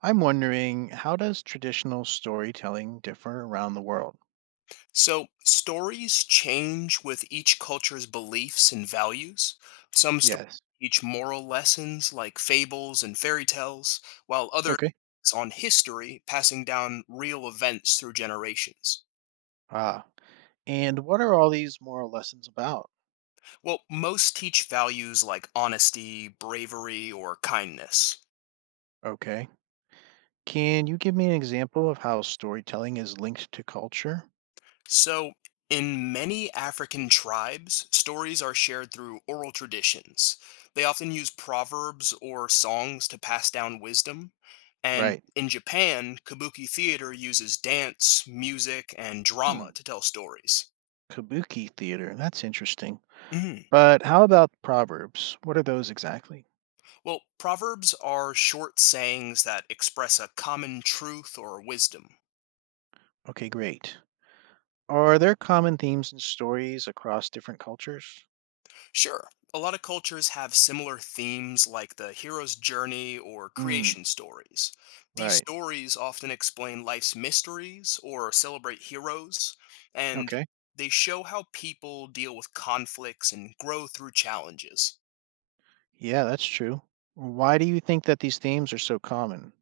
I'm wondering, how does traditional storytelling differ around the world? So, stories change with each culture's beliefs and values. Some stories Yes. teach moral lessons like fables and fairy tales, while others Okay. focus on history, passing down real events through generations. Ah. And what are all these moral lessons about? Well, most teach values like honesty, bravery, or kindness. Okay. Can you give me an example of how storytelling is linked to culture? So, in many African tribes, stories are shared through oral traditions. They often use proverbs or songs to pass down wisdom. And Right. in Japan, kabuki theater uses dance, music, and Hmm. drama to tell stories. Kabuki theater. That's interesting. Mhm. But how about proverbs? What are those exactly? Well, proverbs are short sayings that express a common truth or wisdom. Okay, great. Are there common themes and stories across different cultures? Sure. A lot of cultures have similar themes like the hero's journey or Hmm. creation stories. These Right. stories often explain life's mysteries or celebrate heroes, and Okay. they show how people deal with conflicts and grow through challenges. Yeah, that's true. Why do you think that these themes are so common?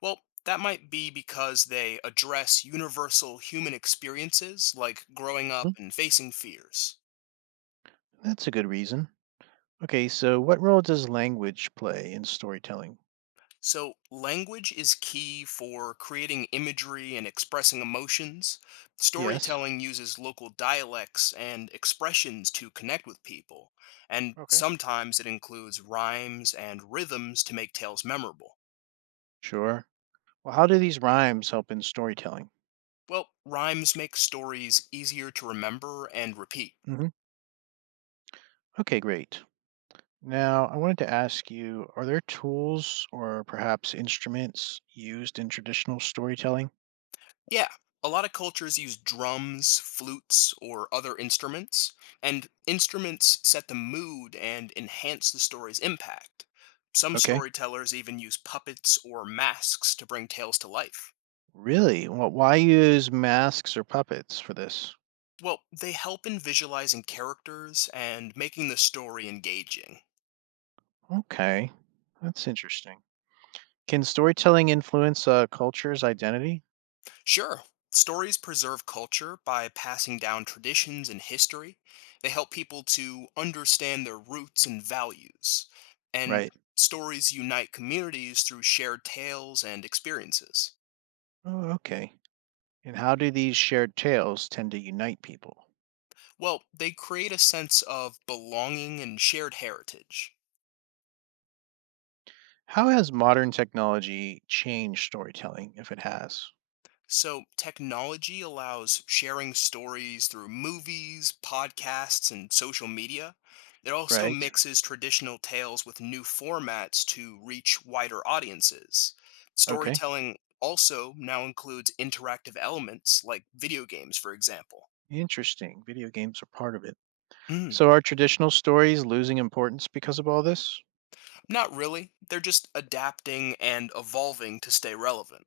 Well, that might be because they address universal human experiences like growing Hmm, up and facing fears. that's a good reason. Okay, so what role does language play in storytelling? So, language is key for creating imagery and expressing emotions. Yes. Storytelling uses local dialects and expressions to connect with people, and Okay. sometimes it includes rhymes and rhythms to make tales memorable. Sure. Well, how do these rhymes help in storytelling? Well, rhymes make stories easier to remember and repeat. Hmm. Okay, great. Now, I wanted to ask you, are there tools or perhaps instruments used in traditional storytelling? Yeah, a lot of cultures use drums, flutes, or other instruments, and instruments set the mood and enhance the story's impact. Some Okay. storytellers even use puppets or masks to bring tales to life. Really? Well, why use masks or puppets for this? Well, they help in visualizing characters and making the story engaging. Okay. That's interesting. Can storytelling influence a culture's identity? Sure. Stories preserve culture by passing down traditions and history. They help people to understand their roots and values. And Right. stories unite communities through shared tales and experiences. Oh, okay. And how do these shared tales tend to unite people? Well, they create a sense of belonging and shared heritage. How has modern technology changed storytelling, if it has? So, technology allows sharing stories through movies, podcasts, and social media. It also Right. mixes traditional tales with new formats to reach wider audiences. Okay. Storytelling also now includes interactive elements like video games, for example. Interesting. Video games are part of it. Mm, So, are traditional stories losing importance because of all this? Not really. They're just adapting and evolving to stay relevant.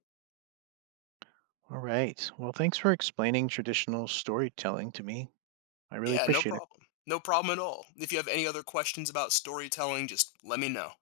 All right. Well, thanks for explaining traditional storytelling to me. I really Yeah, no appreciate it. problem. No problem at all. If you have any other questions about storytelling, just let me know.